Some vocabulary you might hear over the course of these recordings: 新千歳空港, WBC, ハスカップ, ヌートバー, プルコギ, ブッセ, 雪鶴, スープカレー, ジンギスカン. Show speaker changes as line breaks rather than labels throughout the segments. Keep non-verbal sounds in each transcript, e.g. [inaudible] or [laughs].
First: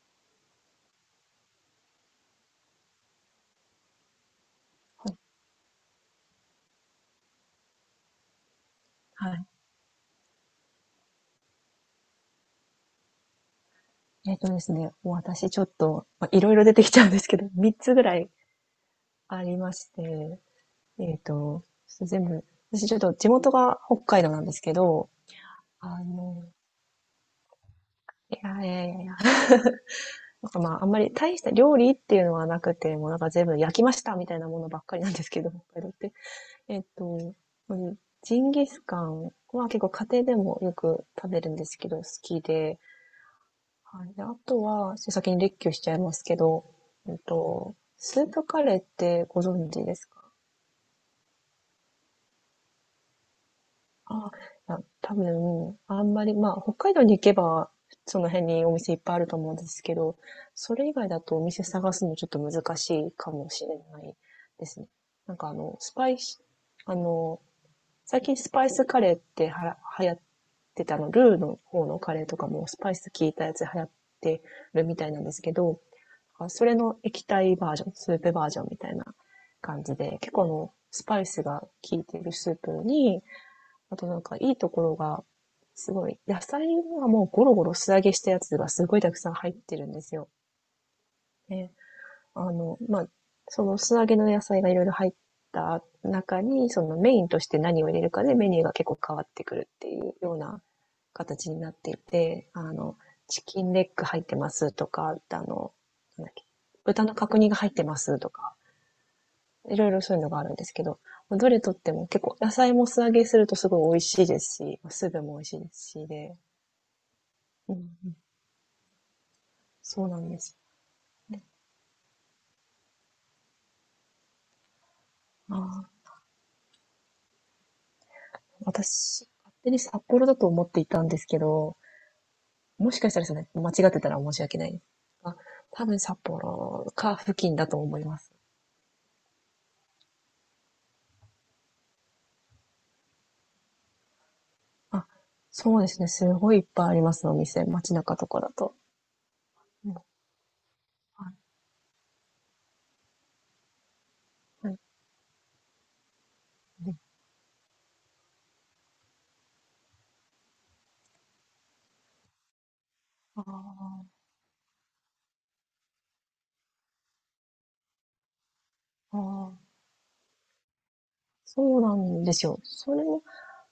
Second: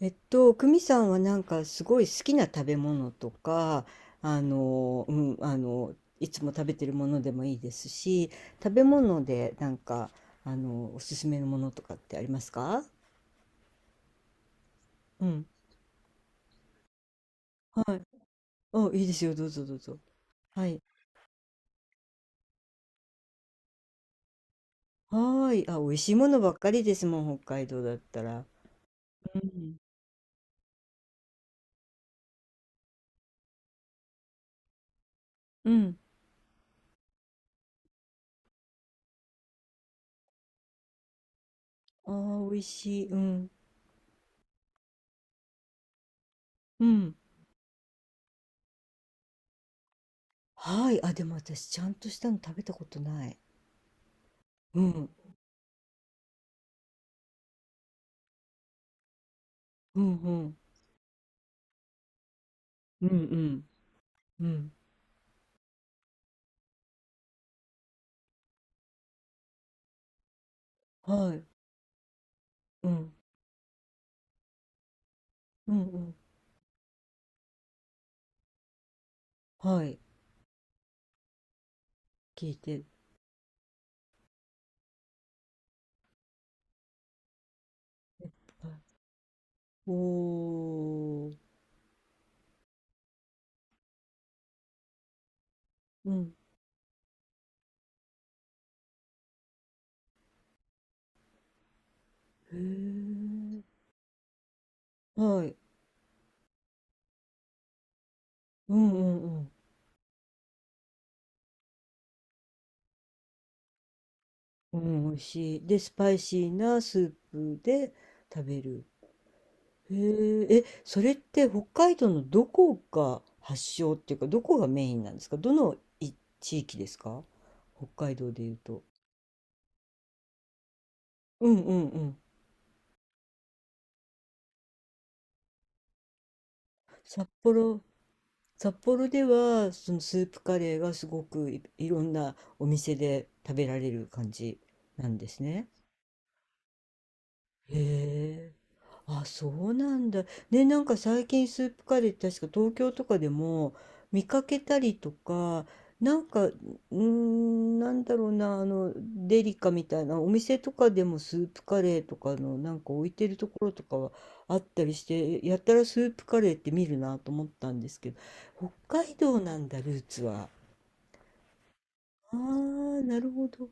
久美さんはなんかすごい好きな食べ物とか、あの、うん、あの、いつも食べてるものでもいいですし、食べ物
はい。
でなんか、おすすめのものとかってありますか？
ですね、
うん。
私ちょっと、ま、いろいろ出てきちゃうんですけど、[laughs] 3つぐらい
あ、いいですよ。
あ
どう
り
ぞ
ま
どう
し
ぞ。
て、
はい。
ちょっと全部、私ちょっと地元が北海道なんですけど、
はーい。あ、美味
あ
しいもの
の、
ばっかりですもん、北海道だった
い
ら。
やいやいやいや、
う
[laughs]
ん。
なんかまあ、あんまり大した料理っていうのはなくて、もうなんか全部焼きましたみたいなものばっかりなんですけど、
う
北海道っ
ん。
て。えっと、ジンギスカンは結構家庭でもよく食べるんですけど、好
あ
き
ー、美味
で、
しい。うん。
はい。で、あとは、先に列挙しちゃいますけど、
うん。
スープカレーってご存知ですか
はい。あ、でも私、ちゃんとしたの食べたことない。
あ、いや、
うん。
多分、あんまり、まあ、北海道に行けば、その辺にお店いっぱいあると思うんですけ
うん
ど、
うん。
それ以外だとお店探すのちょっと難し
うん
いか
う
もし
ん。
れない
う
で
ん。
すね。なんかあの、スパイス、あの、最近スパイスカレーって流行ってた
は
ルー
い。
の方のカレーとかもス
う
パイス
ん、
効いたやつ流行ってるみたいなんですけ
う
ど、
ん、うん、
それの液体バージョン、スープバージョンみたいな
は
感じ
い、
で、結構スパイスが効いてる
聞
ス
い
ープ
て、
に、あとなんかいいところが、すごい、野菜はもうゴロゴロ素揚げし
え
たやつが
はい、
すごいたくさん入ってるんですよ。
おー、
ね、まあ、その素揚げの野菜がいろいろ入った
うん、
中に、そのメインとして何を入れるかでメニューが結構変わってくるっていうような形になっていて、
へ
チ
え、
キンレッグ入ってますとか、
はい、
なんだっけ、豚の角煮が入ってますとか、
うんうんうんはい聞いてはい
いろいろそういうのがあるんですけど、どれとっても結構野菜も素揚げするとすごい美味しいです
おー
し、
うん、
スー
美味
プも美味
し
しい
い。
で
で、
す
ス
し
パイ
で、
シーなスープ
うん
で
うん、
食べる。へ
そうなんで
え、
す。
え、それっ
ね、
て北海道のどこが発祥っていうか、どこがメインなんですか？ど
あ
の
あ、
い地域ですか？北海道でいうと。
私、勝手に札幌だと思っていたんですけ
うんう
ど、
んうん。
もしかしたらそれ、間違ってたら申し訳ない。あ、多分札幌か
札
付近だと
幌、
思います。
札幌ではそのスープカレーがすごくい、いろんなお店で食べられる感じ
あ、
なんですね。
そうですね。すごいいっぱいあります、お店。街中とか
へ
だ
え。
と。
あ、そう
うん、
な
は
んだ。ね、なんか最近スープカレーって確か東京とかでも見かけ
い、は
た
い、
りとか、なんか、う
うん。
ーん、なんだろうな、デリカみたいなお店とかでもスープカレーとかのなんか置いてるところとか
あ
はあったりして、やったらスープカレーって見るなと思ったんですけど、北海
あ、あ
道なん
あ、
だ、ルーツは。
そうなんで
あ
すよ。そ
あ、
れ
な
も、
るほど。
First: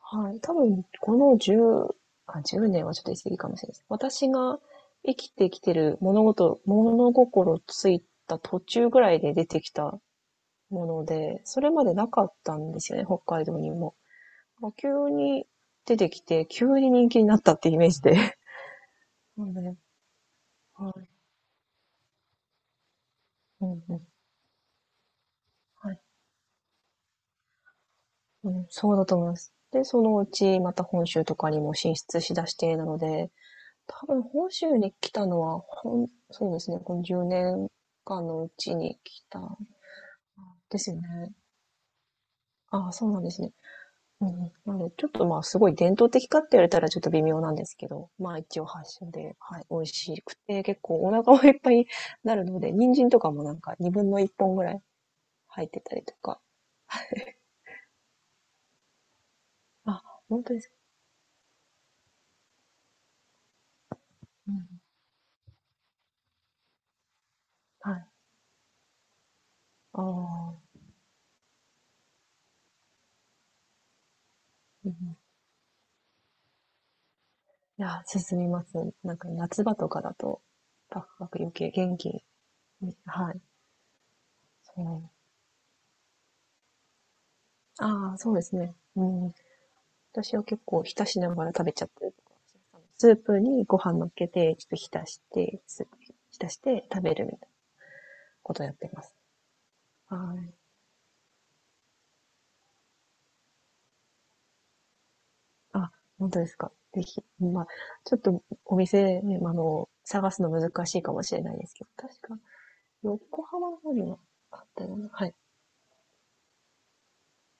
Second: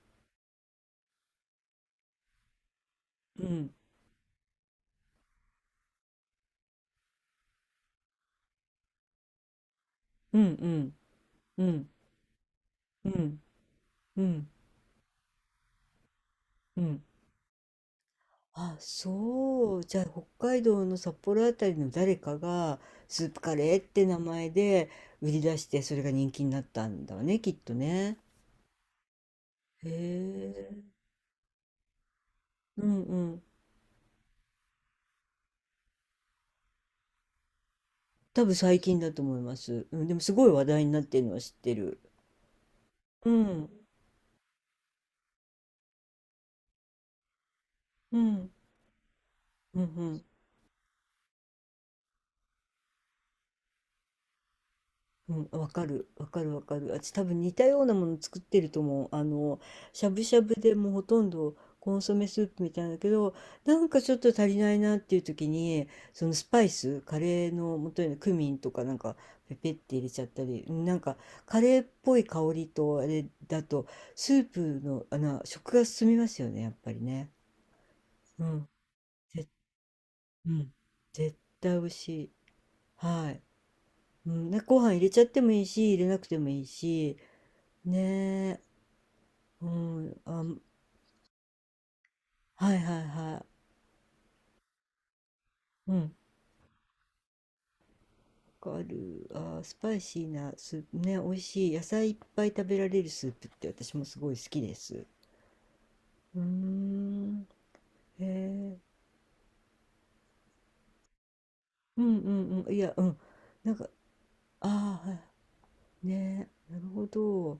はい、多分、この10、あ、1年はちょっと言い過ぎ
う
かもしれない
ん、
です。私が生きてきてる物事、物心ついた途中ぐらいで出てきた
うん、う
も
ん、
ので、それ
う
ま
ん、
でなかったんですよね、
う
北
ん、
海道にも。
うん、
もう急に出てきて、急
う
に
ん。
人気になったってイメージで。
あ、
[laughs] そう
そ
ね。
う。じゃあ、北海道
は
の
い。
札幌あたりの誰かが、スープカ
う
レーっ
んう
て
ん、
名前で売り出して、
は
そ
い。
れが人気になったんだわね、きっとね。
うん、そうだと思います。で、
へ
そのうちま
え。
た本州とかにも進出しだしてな
う
の
んう
で、
ん。
多分本州に来たのは、そうですね、この10年間の
多
う
分
ち
最
に
近だと
来
思
た
いま
ん
す。うん、でもすごい話
で
題
す
に
よ
なってるの
ね。
は知ってる。
ああ、そうなん
う
ですね。
ん。
うんうん。なので、ちょっとまあ、すごい伝統的かって言われたらちょっと微妙なんですけど、
う
まあ
ん。
一応発祥で、はい、美
うんう
味し
ん。
くて、結構お腹もいっぱいになるので、人参とかもなんか2分の1本ぐらい
うん、
入
わ
って
か
たり
る、
と
わ
か。
かる、わかる。私多分似たようなもの作ってると思う。しゃ
あ、
ぶしゃ
本
ぶ
当です
で
か？
もうほとんどコンソメスープみたいなんだけど、なんかちょっと足
う
りない
ん。
なっていう時に、そのスパイス、カレーの
は
元
い。
にクミンとかなんかペペって
あ
入れちゃったり、
あ、
なんかカレーっぽい香りとあれだと、スープ
うんう
の、
ん。い
食が進みますよね、やっぱりね。
や、進
う
みま
ん、
す。なんか
ぜ、
夏場とかだと、
うん、
パクパ
絶
ク余計
対美味
元
し
気
い。
に、
は
はい、
い。うん、なご
そ
飯入れちゃってもいいし、入れなくてもいいし、
う。ああ、そうです
ねえ、
ね。うん。
うん、
私
あ、
は結構浸しながら食べちゃったりとか
はいはい
スープ
は
にご飯乗っけて、ちょっと浸して、スー
い、う
プ
ん、
に浸して食べるみたいなことをや
わ
っ
か
てます。
る。あー、スパイシー
は
な
い。
スープね、美味しい。野菜いっぱい食べられるスープって私もすごい好きです。
あ、本
う
当
ー
ですか？ぜひ、
ん、
まあ、ちょっ
へ
とお
え、
店ね、探すの難しいかもしれないですけど、
うん
確
う
か
んうん、いや、うん、
横浜
なん
の
か、
方にもあったよう
ああ、
な、
は
はい、
いねえ、なるほど。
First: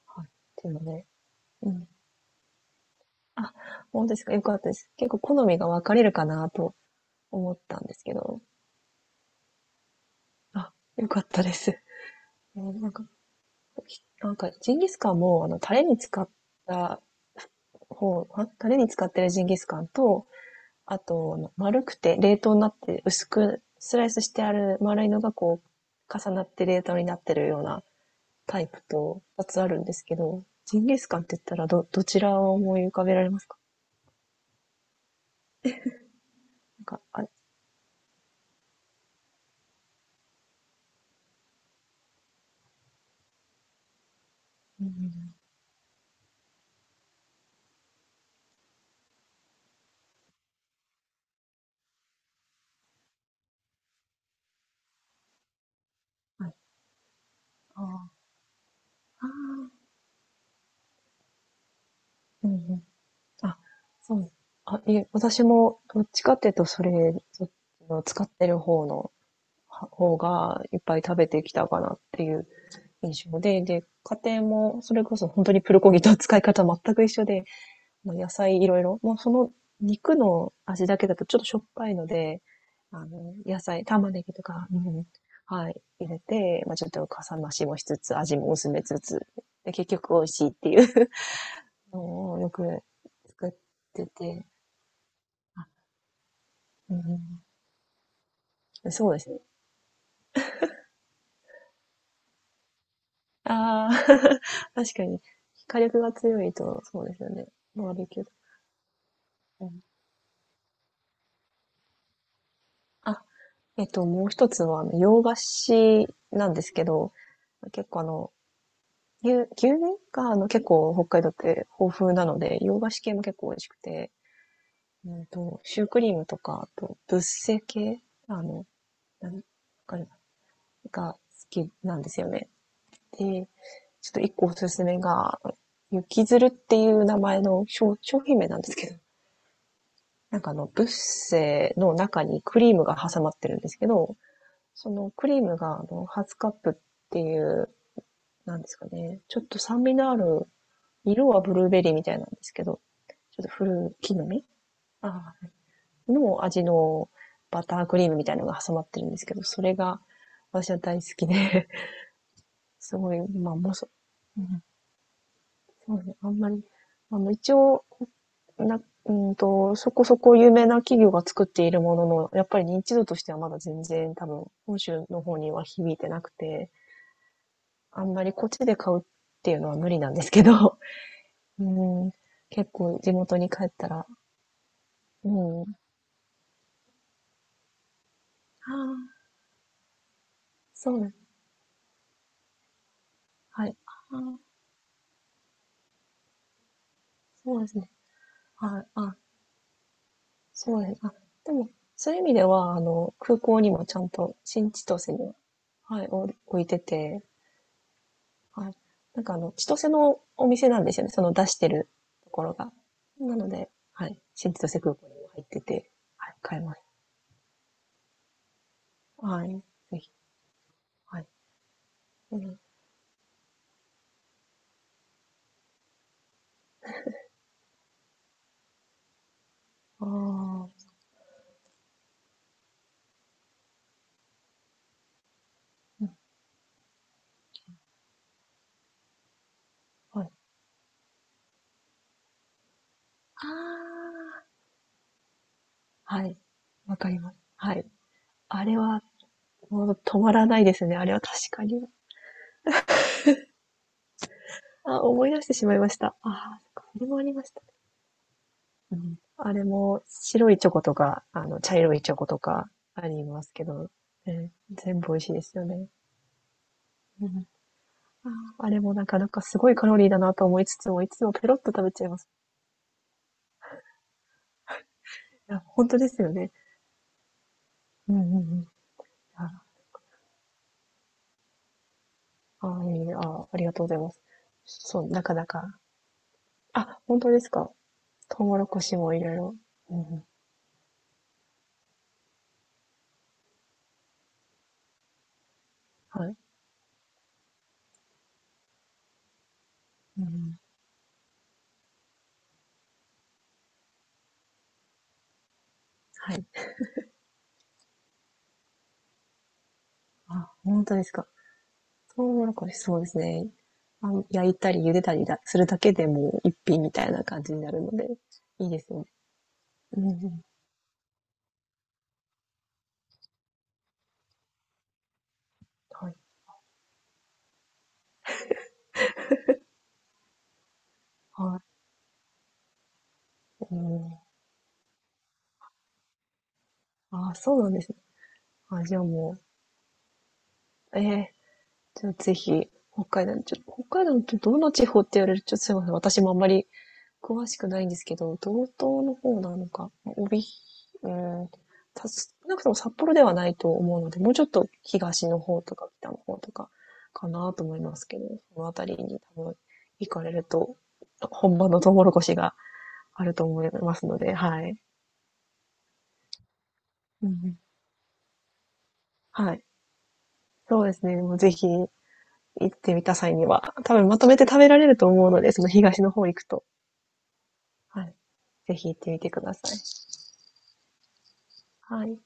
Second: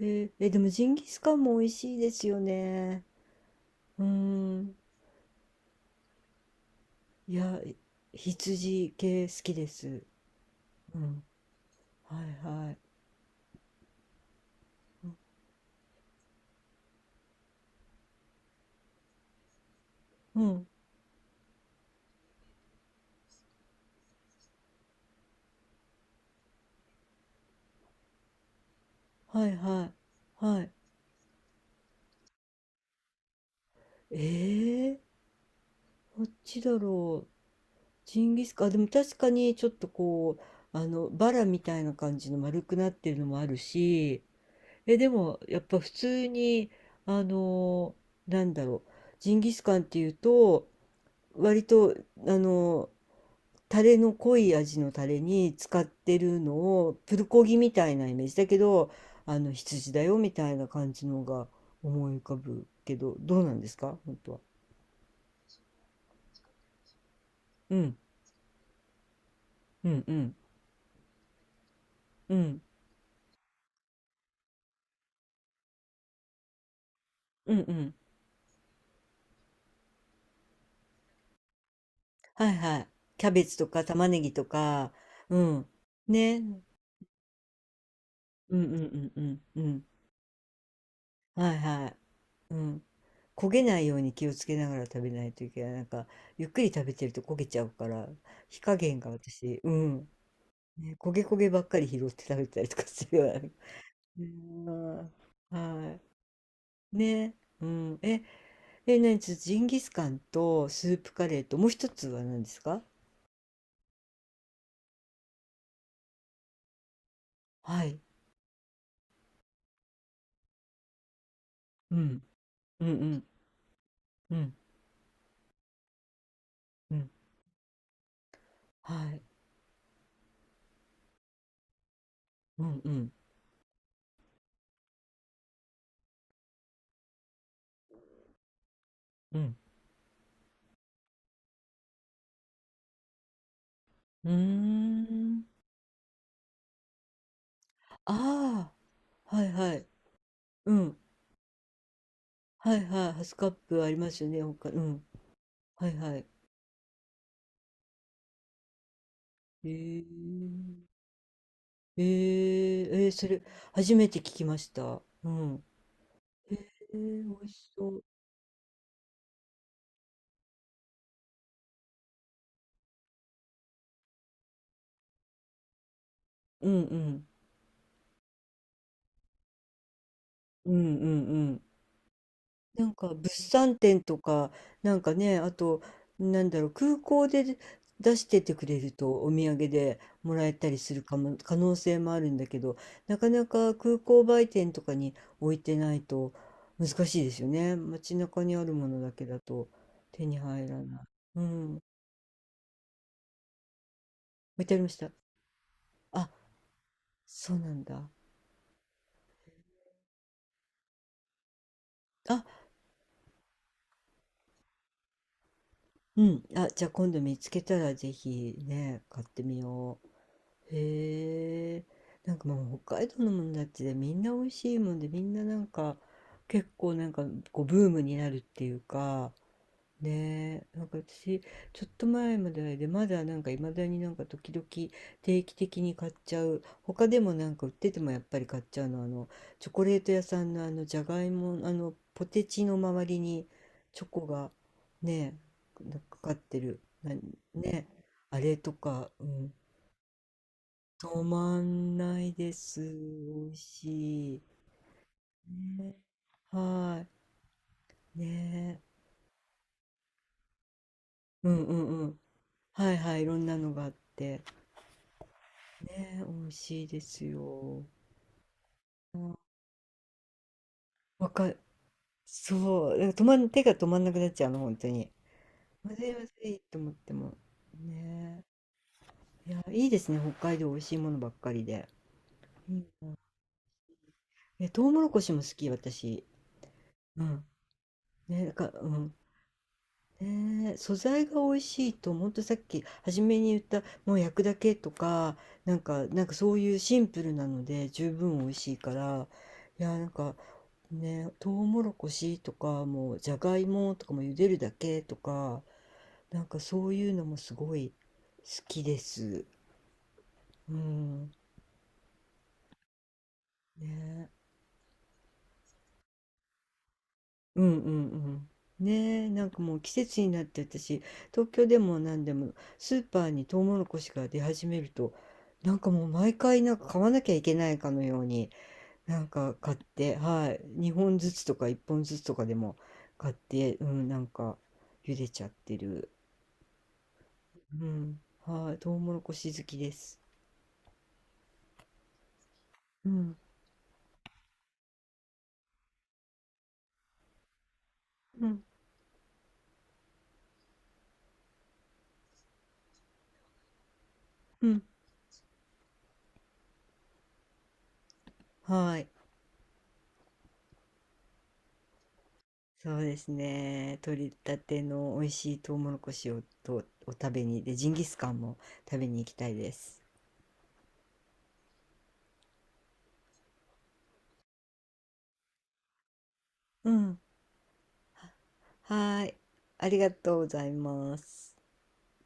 へ
はい。
え、
っ
え、でも
ていうの
ジンギ
で、
スカンも美
う
味
ん。
しいですよね。
あ、
うー
本当ですか？よかったで
ん、
す。結構好みが分かれるかなと
い
思っ
や、
たんですけど、
羊系好きです。
あ、
う
よか
ん、
ったです。
はい
[laughs]
はい。
なんか、なんか、ジンギスカンも、た方、タレに使ってるジンギスカンと、
うん、
あと、あの丸くて冷凍になって薄くスライスしてある丸いのがこう、重なって冷凍になってるようなタイプと2
はい
つあるん
は
で
い。
すけど、
はい。
ジンギスカンって言ったらどちらを思い浮かべられますか？
ええこっちだ
なんか、あ
ろう。
れ、
ジンギスカン、あでも確かにちょっとこう、バラみたいな感じの丸くなってるのもあるし、
う
え、で
ん、
もやっぱ普通に、あの、なんだろう、ジンギスカンっていうと、割と、あの、タレの濃い味のタレに使ってる
はい、
のを、プルコギみたいなイ
あ
メージだけど、
あ、
羊だよみたいな感じのが思い浮か
うん、う
ぶ
ん。
けど、どうな
あ、
んですか本
そう。
当は。
あ、いえ、私もどっちかっていうと、それ、そっち
うん、
の使ってる方の、
う
は
ん、う
方
ん。
がいっぱい食べてきたかなって
う
いう
ん
印象で、で、家庭もそれこそ本当にプルコギと使い方全く一緒で、
うんうん。
もう野菜いろいろ。もうその肉の味だけだとちょっとしょっぱいので、
はいはい。キャベツ
野
とか
菜、
玉
玉
ね
ね
ぎ
ぎと
と
か、う
か、
ん、
うん。
はい、入れ
ね。う
て、
ん
まあちょっとかさ増しもしつつ、味も
うん
薄
う
めつ
んう
つ、
んう
で、
ん。
結局美味しいっていう
はいは
[laughs]
い。
のをよ
う
く
ん。焦
作っ
げないよう
て
に気をつ
て、
けながら食べないといけ
あ、
ない。なんか、ゆっくり食べ
う
てると焦
ん、
げちゃうから、火加減
そ
が
うですね。
私、うん。ね、焦げ焦げばっかり拾って食べたりとかするような。
ああ、[laughs] 確か
うん
に、火
は
力が強いと、
い。
そうですよ
ね。
ね。
う
バー
ん。
ベキ
え、
ュー。
え、何ちょっとジ
う
ンギ
ん、
スカンとスープカレーと、もう一つは何ですか？
あ、もう一つは、あの洋菓子なんですけど、
は
結構
い。
牛乳が、結構北海道って
う
豊富
ん。
なので、洋
うん
菓子
う
系も
ん。
結構美味しくて、
うん。
シュークリームとか、あ
う
と、
ん。
ブッセ系、あの、
はい。
なんわかるが好きなんですよね。
うんうん
で、ちょっと一個おすすめが、雪鶴っていう名前の商品名なんですけど、
うん。
なんかブッセの中にクリームが挟まってるんですけど、
うー
そのクリー
ん。
ムが、ハスカップっていう、なんで
あ
すかね、
あ、
ちょ
は
っ
い
と
は
酸
い。
味のある、
うん。
色はブルーベリーみたいなんですけ
は
ど、
いはい。ハス
ちょっ
カ
と
ップあ
古
りま
き木
す
の
よね、
実
他。うん。
あー
はいはい。
の味のバタークリームみたいなのが挟まってるんですけど、そ
へ
れ
え
が私は
ー。
大好きで、
え
[laughs]
ー
す
えー
ごい、
それ、
まあ、もうそ、
初めて聞
う
きま
ん、
した。うん。
そうね、あんまり、
えー、美味
一
し
応、
そう。
な、そこそこ有名な企業が作っているものの、やっぱり認知度としてはまだ全然多分、本州の方には響いてなく
う
て、
んうん。
あんまりこっちで買うっていうのは無理なんですけ
うん
ど、
うんう
[laughs]
ん。
うん、結
なん
構
か
地
物
元に帰っ
産
た
展
ら、
とか、なんかね、あ
うん、あ
と、なんだろう、空港で出しててく
あ、
れるとお土産でもらえたりす
そう
る
で、
かも、可能性もあるんだけど、なかなか
は
空港
い。あ
売
あ、
店とかに置いてないと難しいですよ
そうで
ね。
すね。
街中にある
はい。
ものだ
あ、
けだと手に入ら
そうで
な
す。
い。
あ、
う
でも、
ん、置
そういう意味では、空港にもちゃんと
い
新
てあり
千
ました。
歳には、はい、お
あ、
置いてて、
そうなんだ。
はい。なんか千歳のお店なんですよね。その出してると
あ、
ころが。なので、はい。新千歳空港にも入ってて、
う
はい、
ん。
買え
あ、
ます。
じゃあ今度見つけたらぜひね、買って
は
み
い。
よ
ぜ
う。
ひ。はい。
へえ、な
う
んか
ん、
もう北海道のもんだってみんな美味しいもんでみんななんか結構なんかこうブームになるっていうか
あ
ねえなん
あ、
か私ちょっと前まででまだなんかいまだになんか時々定期的に
う
買っ
ん、
ちゃう他でもなんか売っててもやっぱり買っちゃうのはあのチョコレート屋
はい。
さんのあのじゃがいもあのポテチの周りに
あ
チョコ
あ、
がねえなんかか
は
かっ
い。
てる
わか
な
り
ね
ます。は
え
い。
あれ
あ
と
れは、
か、うん、
もう止まらないですね。あれは
止
確
ま
かに。
んないです。美味しい。
あ、思い出してしまいま
ね、
した。ああ、そっか、そ
は
れもありました。
い。ね。
うん、あれも白いチョコとか、
うんう
茶
ん
色い
う
チョ
ん。
コとか
はい
あ
はい。い
り
ろ
ま
ん
す
な
け
のがあ
ど、
って。
ね、全部美味しいですよね。
ね、美味しいです
うん、
よ。
ああれもなかなかすごいカロリーだなと思いつつも、いつ
わ
も
か
ペロッ
る、
と食べちゃいます。
そう。だから止まん、手が止まんなくなっちゃうの、本当に。
いや、本
ま
当
ず
で
いま
すよ
ず
ね。
いと思っても。
うんう
ね。
んうん。
いや、
あ、
いいですね。北海道美味しいものばっかりで。うん。
いいねありがとうございます。
え、トウモ
そう、
ロコ
な
シ
か
も
な
好き、
か。
私。
あ、本
う
当で
ん。
すか？ト
ね、
ウ
なん
モロ
か、
コ
う
シも
ん。
いろいろ。うんうん、
ねえ、素材が美味しいと、ほんとさっき初めに言った、もう焼くだけとか、なんか、な
は
んか
い。
そういうシンプルなので十分美味しいから、いや、なん
うんう
か
ん、
ね、トウモロコシとか、もうじゃがいもとかも茹でるだけとか、
は
な
い。
んかそういうのもすごい好きです。
あ、
う
本当ですか？
ん。
トウモロコシ、そうですね。
ね
焼いたり茹でたりするだけでもう一品みたいな感じに
う
な
ん
る
う
ので、
ん
いいで
うん。
すよね。
ねえ、なんかもう季
うんう
節に
ん。
なって私、東京でも何でもスーパーにトウモロコシが出始めると、なんかもう
はい。
毎回なんか買わなきゃいけないかのように、なんか買って、はい、2本ずつと
はい。
か1本ずつとかでも買って、
う
うん、な
ん、
んか茹でちゃってる。
ああ、そうなんで
う
すね。
ん、はい、
あ、
ト
じ
ウ
ゃあ
モロコ
も
シ好きです。
う、ええじゃあぜひ、北
う
海
ん、
道、北海道ってどの地方って言われると、ちょっとすいません。私もあんまり詳しくないんですけど、
うん、
道東の方なのか、うん、少なくとも札幌ではないと思うので、もうちょっ
う
と
ん、
東の方とか北の方とかかなと思いますけど、そのあたり
はい。
に多分行かれると、本場のトウモロコシが
そうで
あ
す
ると思いま
ね。
すの
取り
で、
た
はい。
ての美味しいトウモロコシをとお
う
食べ
ん。
に、で、ジンギスカンも食べに行きたい
はい。
です。
そうですね、もうぜひ行ってみた際には、多分まとめて食べられると思うので、その東の方行くと、
うん。
はい、ぜひ行って
は
み
ー
て
い。
ください。
ありがとうございます。
はい。